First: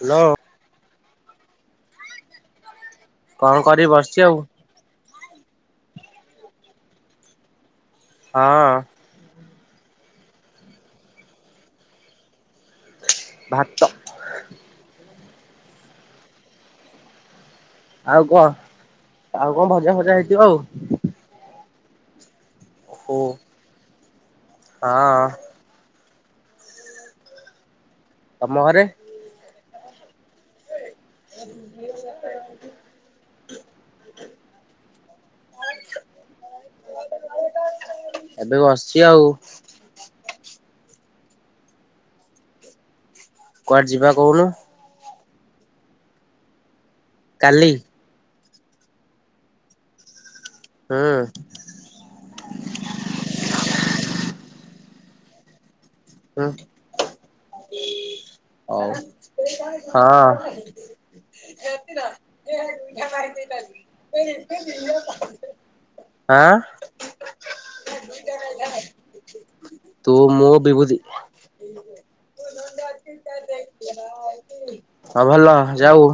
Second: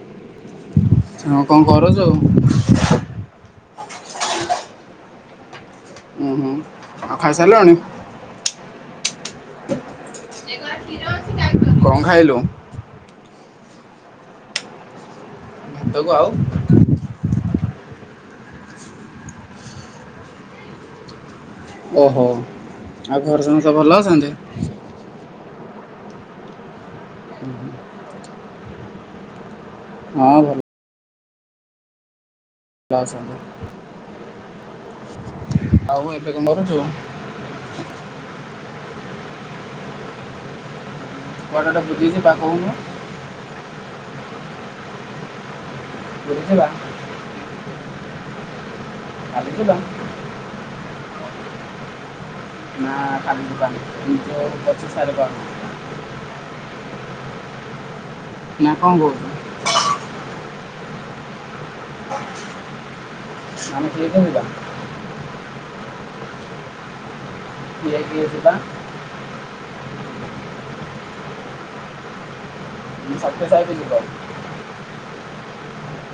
Hello. ହଁ କଣ କରୁଛୁ? କଣ କରିବି ବସିଛି ଆଉ। ଉଁ ହୁଁ ଆଉ ଖାଇସାରିଲନି? ହଁ। କଣ ଖାଇଲୁ? ଭାତ ଭାତକୁ ଆଉ ଆଉ କଣ ଆଉ କଣ ଭଜା ଫଜା ହେଇଥିବ ଆଉ। ଓହୋ ଓହୋ ଆଉ ଘରେ ସମସ୍ତେ ଭଲ ଅଛନ୍ତି? ହଁ। ହୁଁ ହୁଁ। ତମ ଘରେ? ହଁ ଭଲ। [unintelligible] [unintelligible] ସାଙ୍ଗ, ଆଉ ଏବେ କଣ କରୁଛୁ? ଏବେ ବସଛି ଆଉ। କୁଆଡେ ଗୋଟେ ବୁଜିକି ପାଖୋଉନୁ। କୁଆଡେ ଯିବା କହୁନୁ? ବୁଝିବା କାଲି କାଲି ଯିବା। ହୁଁ ଉଁ ନା କାଲି ଯିବାନି ଯୋଉ [unintelligible] ହୁଁ ନା କଣ କହୁଛୁ? ହଉ ହଁ ଆମେ କିଏ କିଏ ଯିବା [unintelligible] ଆଁ [unintelligible] ସେଟା। ତୁ, ମୁଁ, ବିଭୁତି ସତ୍ୟ ସାଇ ବି ଯିବ ହଁ ଭଲ ଯାଉ।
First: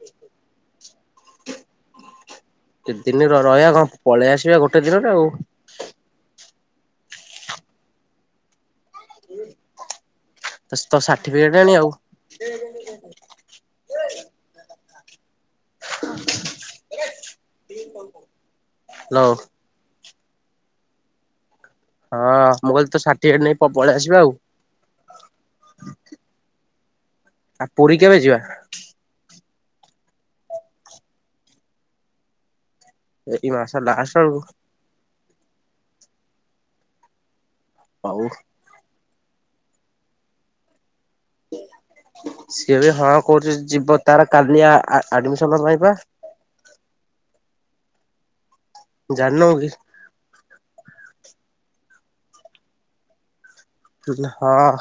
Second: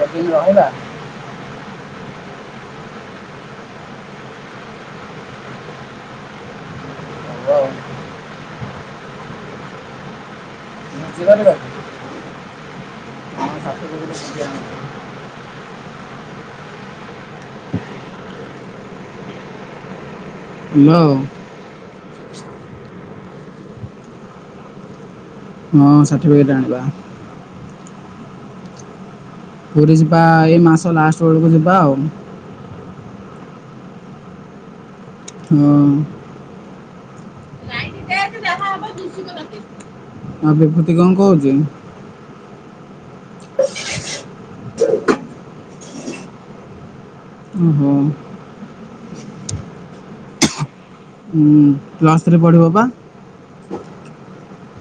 ଯଦି ନହେଲା କେତେ ଦିନ ରହିବା କଣ? ପଳେଇ ଆସିବା ଗୋଟେ ଦିନରେ ଆଉ। ହଉ ଆଉ ତ ଭୋଜି କରିବା ସାର୍ଟିଫିକେଟ କି? ଆଣି ଆଉ ହଁ ସାତକୁ ଗୋଟେ ଭୋଜି ଆଣିବା। ହାଲୋ ଲୋ ହଁ ମୁଁ କହିଲି ତ ସାର୍ଟିଫିକେଟ ନେଇ ପଳେଇ ଆସିବା ଆଉ। ହଁ ସାର୍ଟିଫିକେଟ ଆଣିବା। ଆ ପୁରୀ କେବେ ଯିବା? ପୁରୀ ଯିବା, ଏଇ ମାସ ଲାଷ୍ଟ ବେଳକୁ ଯିବା ଆଉ। ଏଇ ମାସ ଲାଷ୍ଟ ଆଳୁ। ହୁଁ ଉ ହଉ। ଆ ବିଭୂତି କଣ କହୁଛି? ସିଏ ବି ହଁ କରୁଛି, ଯିବ ତାର କାଲି ଆ ଆ ଆଡମିସନ ପାଇଁ ପା। ଓହୋ। ଜାଣି ନଉ କି? ହୁଁ ଉଁ ପ୍ଲସ ଥ୍ରୀ ପଢିବ ପା? ହଁ ଅ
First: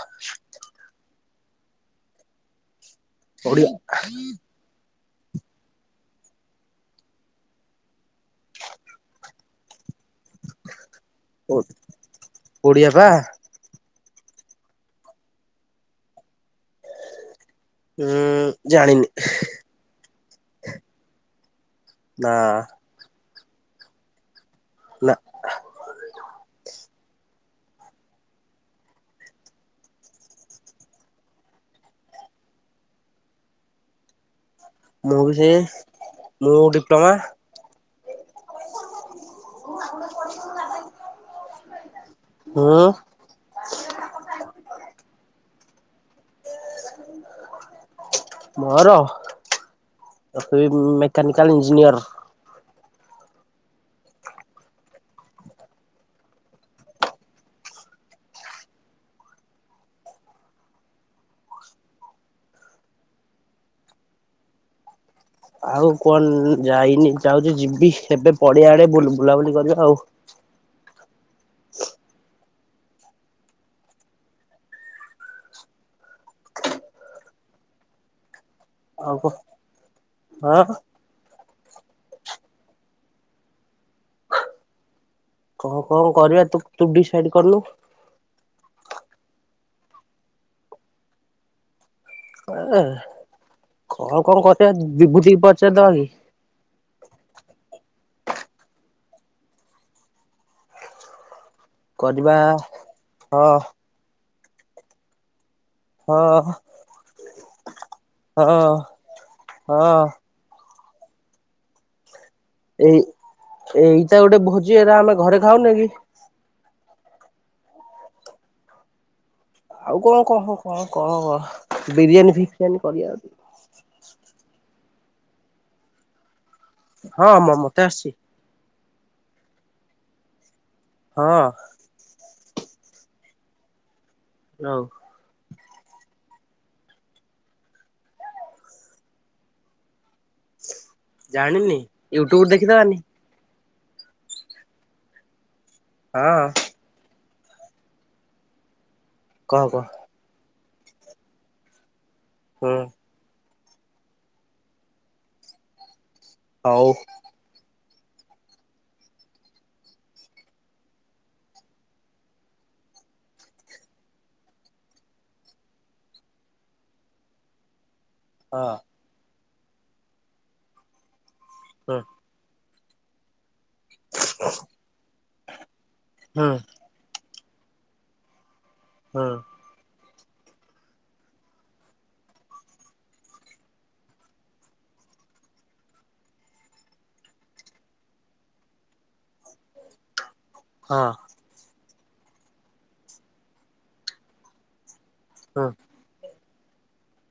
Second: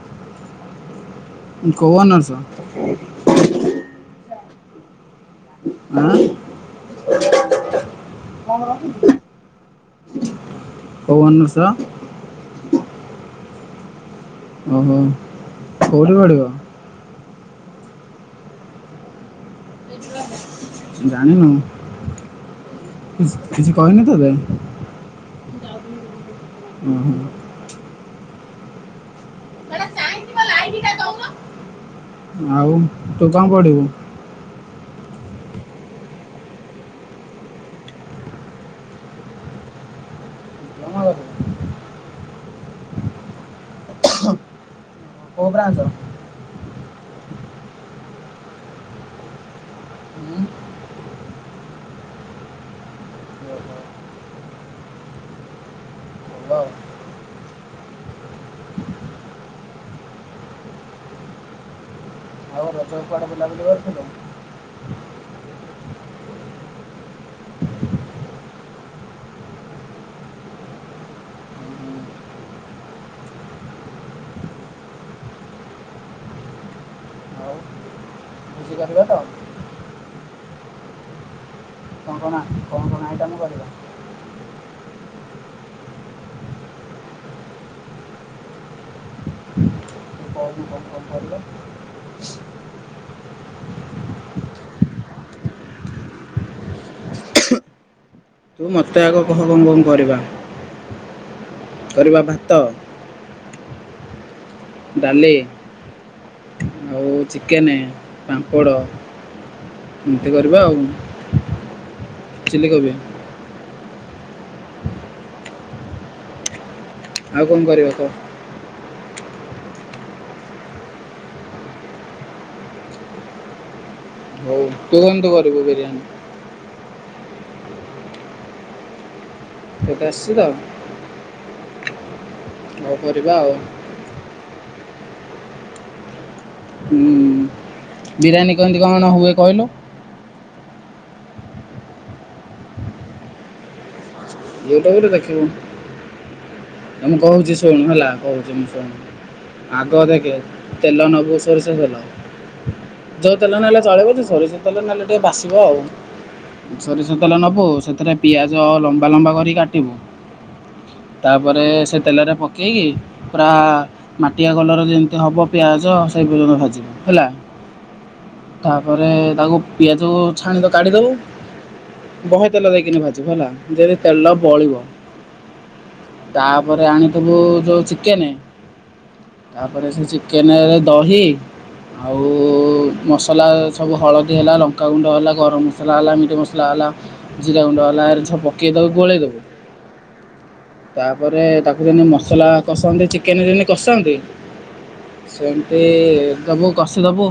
କୋଉ ଅନର୍ସ? ଓଡିଆ। ଆଁ [inaudible] କଣ କରନ୍ତି କି? କୋଉ ଅନର୍ସ? ଓଡ଼ିଆ ପା। ଓହୋ, କୋଉଠି ପଡିବ? ଉୁଁ, ଜାଣିନି। [unintelligible] ଜାଣିନଉ? ନା। କିଛି କିଛି କହନି ତତେ? ନା। ଉଁ ହୁଁ। [unintelligible] ଆଉ ତୁ କଣ ପଢ଼ିବୁ? ମୁଁ ବି ସେଇ ମୁଁ ଡିପ୍ଲୋମା। ହୁଁ। କୋଉ ବ୍ରାଞ୍ଚର? ମୋର ପକେଇବି ମେକାନିକାଲ ଇଞ୍ଜିନିୟର। ଆଉ ରଜକୁ କୁଆଡେ ବୁଲାବୁଲି କରିଥିଲୁ? ଆଉ କଣ ଯାଇନି ଯାଉଚି ଯିବି ଏବେ ପଡିଆ ଆଡେ ବୁଲୁ ବୁଲାବୁଲି କରିବା ଆଉ। ଆଉ ଭୋଜି କରିବା ତ ଆଉ କଃ ହଁ। କଣ କଣ ଆ କଣ କଣ ଆଇଟମ କରିବା? କଣ କଣ କରିବା ତୁ ତୁ ଡିସାଇଡ୍ କରୁନୁ। ତୁ କୋହୁନୁ କଣ କଣ କରିବା? ଏ କଣ କଣ କରିବା ବିଭୂତିକୁ ପଚାରି ଦବା କି? ତୁ ମତେ ଆଗ କହ କଣ କଣ କରିବା? କରିବା ହଁ। ଡାଲି ହଁଅ। ଆଉ ଚିକେନେ, ପାମ୍ପଡ଼ ହଁ ଏ କରିବା ଆଉ ଚିଲ୍ଲି କୋବି ଏଇ ଏଇଟା ଗୋଟେ ଭୋଜି ଏରା ଆମେ ଘରେ ଖାଉନେ କି? ଆଉ କଣ କରିବା କହ? ଆଉ କଣ କହ କଣ କଅ ବିରିୟାନୀ ଫିରିୟାନୀ କରିଆ। ଉଁ ତୁ କିନ୍ତୁ କରିବୁ ବିରିୟାନୀ। ହଁ ମ-ମତେ ଆସଚି ତତେ ଆସଚି ତ? ହଁ। ହୋଉ କରିବା ଆଉ। ହୋଉ। ହୁଁ ବିରିୟାନୀ କେମିତି କଣ ହୁଏ କହିଲ? ଜାଣିନି ୟୁଟ୍ୟୁବରୁ ଦେଖିଦବାନି। ୟୁଟୁବରେ ଦେଖିବୁ। ହଁ। ନାଇଁ ମୁଁ କୋହୁଚି ଶୁଣ ହେଲା କୋହୁଚି ମୁଁ କହ ଶୁଣୁ କହ ଆଗ ଦେଖେ ତେଲ ନୋବୁ ଶୋରିଷ ତେଲ। ହୁଁ ଯୋଉ ତେଲ ନେଲେ ଚଳିବ ଯେ ଶୋରିଷ ତେଲ ନେଲେ ଟିକେ ବାସିବ ଆଉ ହଉ ଶୋରିଷ ତେଲ ନବୁ ସେଥିରେ ପିଆଜ ଲମ୍ବା ଲମ୍ବା କର କାଟିବୁ। ତାପରେ ସେ ତେଲରେ ପକେଇକି ପୁରା ମାଟିଆ କଲର ଯେମତି ହେବ ପିଆଜ ସେଇ ପର୍ଯ୍ୟନ୍ତ ଭାଜିବୁ ହେଲା। ହଁ। ତାପରେ ତାକୁ ପିଆଜକୁ ଛାଣିତ କାଢିଦୋବୁ। ହଁ। ବହେ ତେଲ ଦେଇକିନି ଭାଜିବୁ ହେଲା ଯେତି ତେଲ ବଳିବ ହୁଁ ତାପରେ ଆଣିବୁ ସବୁ ଯୋଉ ଚିକେନେ ହଁ। ତାପରେ ସେ ଚିକେନରେ ଦହି ଆଉ ମସଲା ସବୁ ହଳଦୀ ହେଲା, ଲଙ୍କାଗୁଣ୍ଡ ହେଲା, ଗରମ ମସଲା ହେଲା, ମିଟ୍ ମସଲା ହେଲା ଜିରା ଗୁଣ୍ଡ ହେଲା ଏରା ସବୁ ପକେଇ ତାକୁ ଗୋଳେଇଦୋବୁ ହଁ ତାପରେ ତା ବିରିୟାନୀ ମସଲା କଷାନ୍ତି ଚିକେନ୍ ଯେମତି କଷନ୍ତି ହୁଁ ସେମତି ଦବୁ କଷିଦବୁ।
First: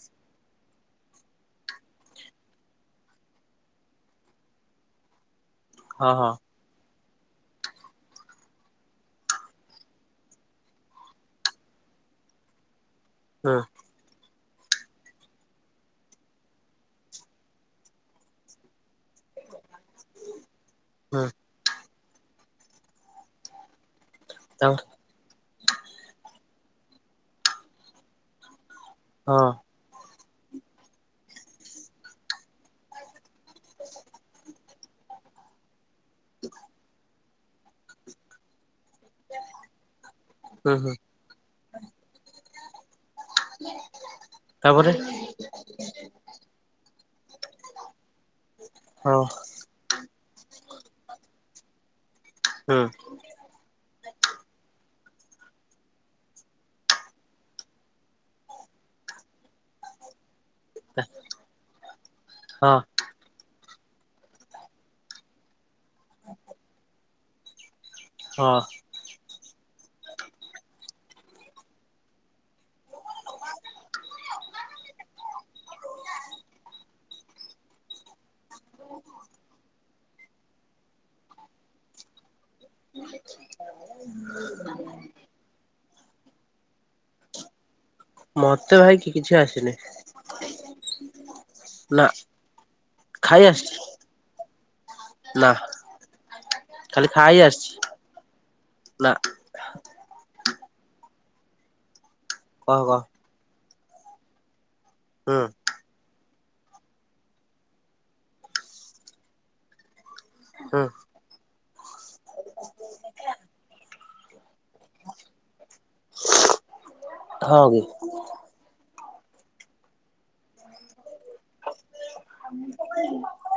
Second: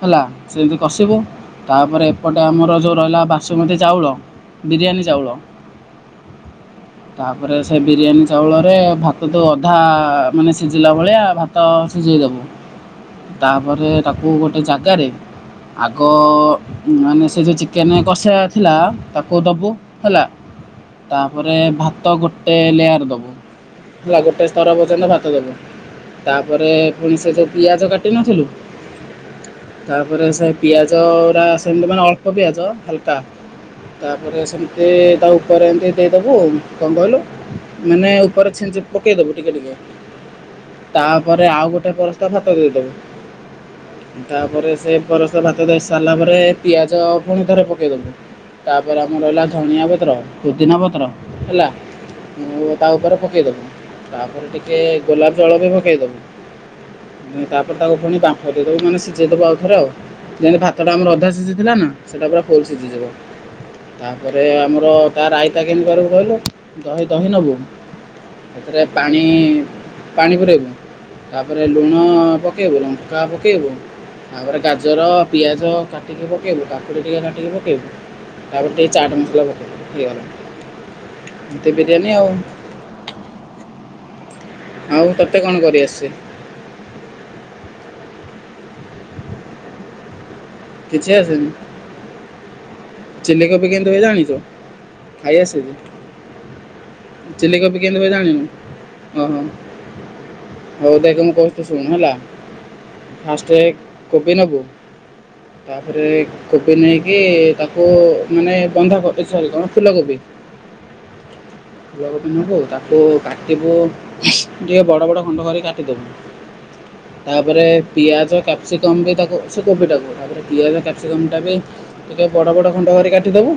ହେଲା ସେମିତି କଷିବୁ ତାପରେ ଏପଟେ ଆମର ଯୋଉ ରହିଲା ବାସୁମତୀ ଚାଉଳ ବିରିୟାନୀ ଚାଉଳ। ହଁ ହଁ। ତା ପରେ ସେ ବିରିୟାନୀ ଚାଉଳରେ ଭାତ ତ ଅଧା ମାନେ ସିଝିଲା ଭଳିଆ ଭାତ ସିଝାଇ ଦବୁ। ହୁଁ ତାପରେ ତାକୁ ଗୋଟେ ଜାଗାରେ ଆଗ ମାନେ ସେ ଯେଉ ଚିକେନ୍ କଷା ଥିଲା ତାକୁ ଦବୁ ହେଲା ହୁଁ ତାପରେ ଭାତ ଗୋଟେ ଲେୟାର ଦବୁ ହେଲା ଗୋଟେ ତର ତାପରେ ପର୍ଯ୍ୟନ୍ତ ଭାତ ଦବୁ। ତାପରେ ପୁଣି ସେ ଯୋଉ ପିଆଜ କାଟି ନଥିଲୁ ହଁ ତାପରେ ସେ ପିଆଜ ଓରା ସେମିତି ମାନେ ଅଳ୍ପ ପିଆଜ ଆଲ ତା ତାପରେ ସେମିତି ତା ଉପରେ ଏମିତି ଦେଇଦେବୁ କ ଣ କହିଲୁ ମାନେ ଉପରେ ଛିଞ୍ଚି ପକେଇଦବୁ ଟିକେ ଟିକେ ହୁଁ ହୁଁ ତାପରେ ଆଉ ଗୋଟେ ପରସ୍ଥ [unintelligible] ଦେଇଦବୁ ତାପରେ ସେ ପରସ୍ଥ ଭାତ ଫାତ ଦେଇ ସାରିଲା ପରେ ପିଆଜ ପୁଣି ଥରେ ପକେଇ ଦିବୁ ତାପରେ ଆମର ହଁ ରହିଲା ଧଣିଆ ବତ ତ୍ର ପୁଦିନା ପତ୍ର ହେଲା ହୁଁ ତା ଉପରେ ପକାଇଦବୁ ତାପରେ ଟିକେ ଗୋଲାପ ଜଳ ବି ପକେଇଦବୁ। ତାପରେ ତାକୁ ପୁଣୀ ବାମ୍ଫଦେଇଦବୁ ମାନେ ସିଝେଇଦବୁ ଆଉ ଥରେ ଆଉ ଯିମତି ଭାତ ତଟା ଆମର ଅଧା ସିଝି ଥିଲା ନା ସେଇଟା ପୁରା ଫୁଲ ହଁ ସିଝିଯିବ ତାପରେ ଆମର ତା ରାଇତା କେମିତି କରିବୁ କହିଲୁ ଦହି ଦହି ନେବୁ ହଁ ତା ପରେ ପାଣି ପାଣି ପୁରେଇବୁ ତାପରେ ଲୁଣ ପକେଇବୁ ଲଙ୍କା ପକେଇବୁ ତାପରେ ଗାଜର ପିଆଜ କାଟିକି ପକେଇବୁ କାକୁଡି ଟିକେ କାଟିକି ପକେଇବୁ ତାପରେ ଟିକେ ଚାଟ ମସଲା ପକେଇବୁ ହେଇଗଲା ଏ [unintelligible] ବିରିୟାନୀ ଆଉ [inaudible] ଆଉ ତତେ କଣ କରିଆସେ ମତେ ଭାଇ କିଛି ଆସିନି। କିଛି ଆସେନି। ନା ଖାଇ ଚିଲିକୋବି ଆସିଛି କେମିତି ହୁଏ ଜାଣିଛ? ଖାଇ ନା ଆସେ ଖାଲି ଖାଇ ଆସିଛି ଚିଳିକୋବି କେମତି ହୁଏ ନା ଜାଣିନୁ ଓ ହୋ ହଉ ଦେଖେ, ମୁଁ କହୁଚି ତୁ ଶୁଣୁ ହେଲା। କଣ କହ ଫାଷ୍ଟେ କୋବି ନବୁ। ହଁ ତାପରେ କୋବି ନେଇକି ତାକୁ ମାନେ ବନ୍ଧାକୋବି ସରି କଣ ଫୁଲକୋବି। ହୁଁ ଫୁଲକୋବି ନବୁ ତାକୁ କାଟିବୁ ଟିକେ ବଡ଼ ବଡ଼ ଖଣ୍ଡ କରି କାଟିଦେବୁ ତାପରେ ହଁ ପିଆଜ, କ୍ୟାପସିକମ୍ ଦେଇ ତାକୁ ସେ କୋବିଟାକୁ ତାପରେ ପିଆଜ କାପ କ୍ୟାପ୍ସିକମ୍ ଟା ବି ଟିକେ ବଡ଼ ବଡ଼ ଖଣ୍ଡ କରି କାଟିଦବୁ।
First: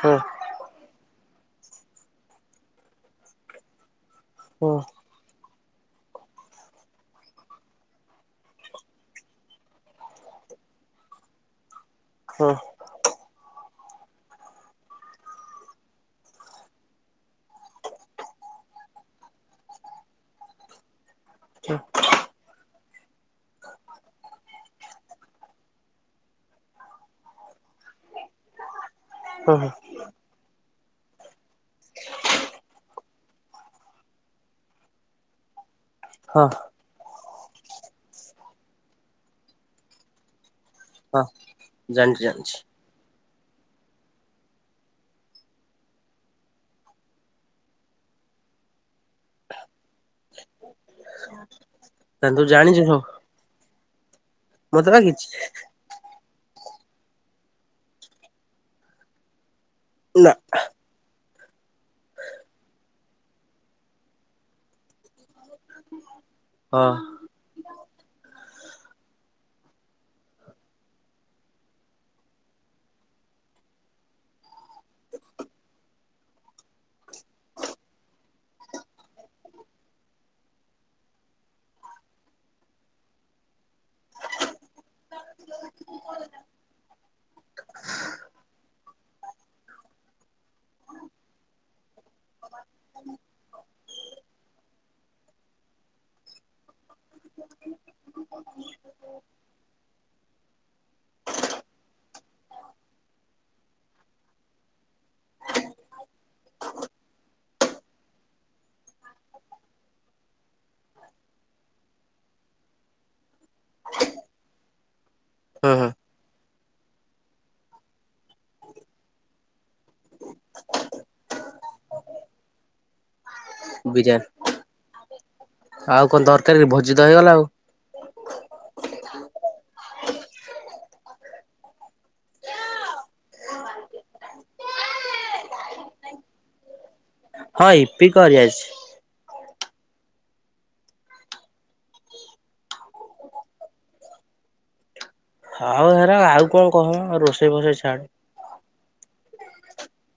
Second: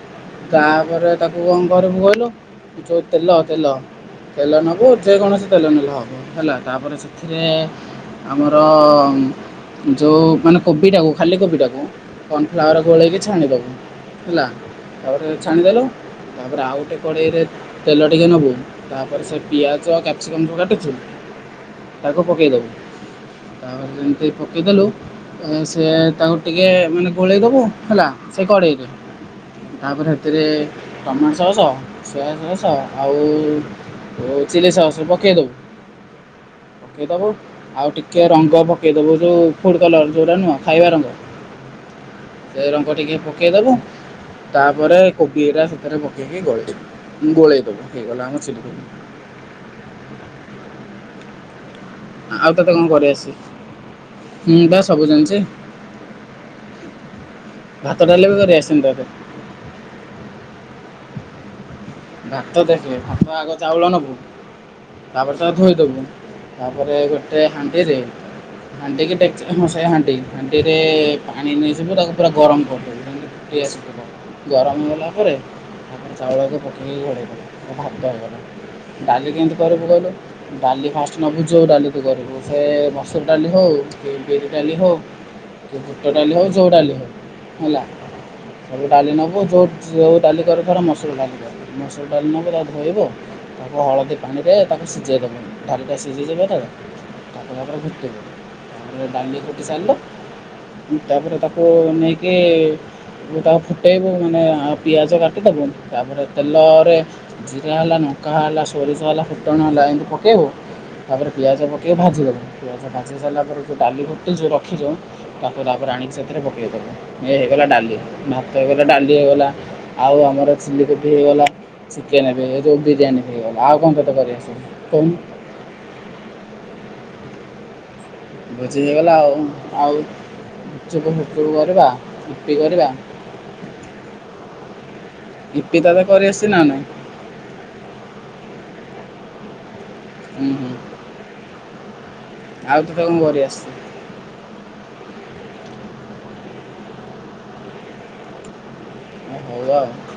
ହଁ ତାପରେ ତାକୁ କଣ କରିବୁ କହିଲୁ, ଯୋଉ ତେଲ ତେଲ ତେଲ ହଁ ନବୁ ଯେକୌଣସି ତେଲ ନେଲେ ବି ହବ ହେଲା। ତାପରେ ସେଥିରେ ଆମର ଯୋଉ ମାନେ କୋବିଟାକୁ ଖାଲି କୋବିଟାକୁ ହଁ କର୍ଣଫ୍ଲାୱାର ଗୋଳେଇକି ଛାଣିଦବୁ, ହେଲା ତାପରେ ଛାଣିଦେଲୁ ତାପରେ ଆଉ ଗୋଟେ କଡ଼େଇରେ ତେଲ ଟିକେ ନବୁ, ତାପରେ ସେ ପିଆଜ ଆଉ କ୍ୟାପ୍ସିକମ୍ ଯୋଉ କାଟିଛୁ। ତାକୁ ପକେଇଦବୁ। ତାପରେ ଯେମିତି ପକେଇଦେଲୁ, ସେ ତାକୁ ଟିକେ ମାନେ ଗୋଳେଇ ଦେବୁ ହେଲା, ସେ କଡ଼େଇରେ। ହଁ ତାପରେ ସେଥିରେ ଟମାଟୋ ସସ୍ ସୋୟା ସସ ଆଉ ଚିଲି ସସ ପକେଇ ଦବୁ। ହଁ ପକେଇଦବୁ ଆଉ ଟିକେ ରଙ୍ଗ ପକେଇଦବୁ ଯୋଉ ଫୁଡ୍ କଲର ଯୋଉଟା ନୁହଁ ଖାଇବା ରଙ୍ଗ ହଁ ଜାଣିଚି ଜାଣିଚି। ସେ ରଙ୍ଗ ଟିକେ ପକେଇଦେବୁ, ତାପରେ କୋବିଉରା ସେଥିରେ ପକେଇକି ଗୋଳେଇଦବୁ ଗୋଳେଇ ଦବୁ ହେଇଗଲା ଆମର ଚିଲିକୋବି। [inaudible] ଆଉ ତତେ ଜାଣିଛୁ କଣ ସବୁ କରିଆସେ, ମୁଁ ପା ମତେ ସବୁ ମାଗିଛି ଜାଣିଛି। ଭାତ ଡାଲି ବି କରିଆସେନି ତତେ। ନା। ଭାତ ଦେଖିଲେ ଭାତ ଆଗ ଚାଉଳ ନେବୁ ତାପରେ ତା ଧୋଇଦବୁ ହଁ ତାପରେ ଗୋଟେ ହାଣ୍ଡିରେ ହାଣ୍ଡି କି ଡେକ୍ଚି ହଁ ସେ ହାଣ୍ଡି, ହାଣ୍ଡିରେ ପାଣି ନେଇଯିବୁ ତାକୁ ପୁରା ଗରମ କରିଦବୁ ଗରମ ହେଲା ପରେ ଚାଉଳକୁ ପକେ ଏଇ ଘୋଡେଇସବୁ ଭାତ ହେଇଗଲା, ଡାଲି କେମିତି କରିବୁ କହିଲୁ? ଡାଲି ଫାଷ୍ଟ ନବୁ ଯୋଉ ଡାଲି ତୁ କରିବୁ, ସେ ମସୁର ଡାଲି ହଉ କି ବିରି ଡାଲି ହଉ କି ବୁଟ ଡାଲି ହଉ ଯଉ ଡାଲି ହଉ ହେଲା ଡାଲି ନେବ ଯୋଉ ଯୋଉ ଡାଲି କରୁ ମସୁର ଡାଲିି ମସୁର ଡାଲି ନେବୁ ତା ଧୋଇବ ତାପରେ ହଳଦୀ ପାଣିରେ ତାକୁ ସିଝାଇ ଦେବୁ। ଡାଲି ଟା ସିଜିଯିବ ଏତ [inaudible] ତାପରେ ତାକୁ ନେଇକି ଗଟା ଫୁଟେଇବ ମାନେ ଆଉ ପିଆଜ କାଟି ଦେବ ତାପରେ ତେଲରେ ଜିରା ହେଲା ଲକା ହେଲା ସୋରିଷ ହେଲା ଫୁଟଣ ହେଲା ଏମିତି ପକେଇବୁ ତାପରେ ପିଆଜ ପକେଇ ଭାଜିଦବୁ ପିଆଜ ଭାଜି ସାରିଲା ପରେ ଯେଉଁ ଡାଲି ଗୋଟେ ଯେଉଁ ରଖିଥିବ ତାକୁ ହଁ ତାପରେ ହଁ ଆଣି ସେଥିରେ ପକେଇଦବୁ ଏ ହେଇଗଲା ଡାଲି। ଭାତ ହେଇଗଲା, ଡାଲି ହୋଇଗଲା, ଆଉ ଆମର ଚିଲିକୋବି ଫ ହେଇଗଲା ଚିକେନ ଏବେ ଯେଉ ବିରିୟାନୀ ହେଇଗଲା ଆଉ କଣ ତତେ ବିରିୟାନୀ କରିଆସି କହୁ ଆଉ କଣ ଦରକାରୀ କି ଭୋଜି ତ ହେଇଗଲା ଆଉ। ବୁଜିି ହେଇଗଲା ଆଉ ଆଉ ଗୁପଚୁପ୍ କରିବା ୟିପି କରିବା ଇ ତତେ କରି ଆସିଛି ନା ନାଇଁ? ହଁ ଇପି କରିଆଛି। ହୁଁ ହୁଁ। ଆଉ ତତେ କଣ କରିଆସେ। ହଉ ହେରା ଆଉ କଣ କହମ ରୋଷେଇ ଫୋଷେଇ ଛାଡ। ହଉ ବା [unintelligible]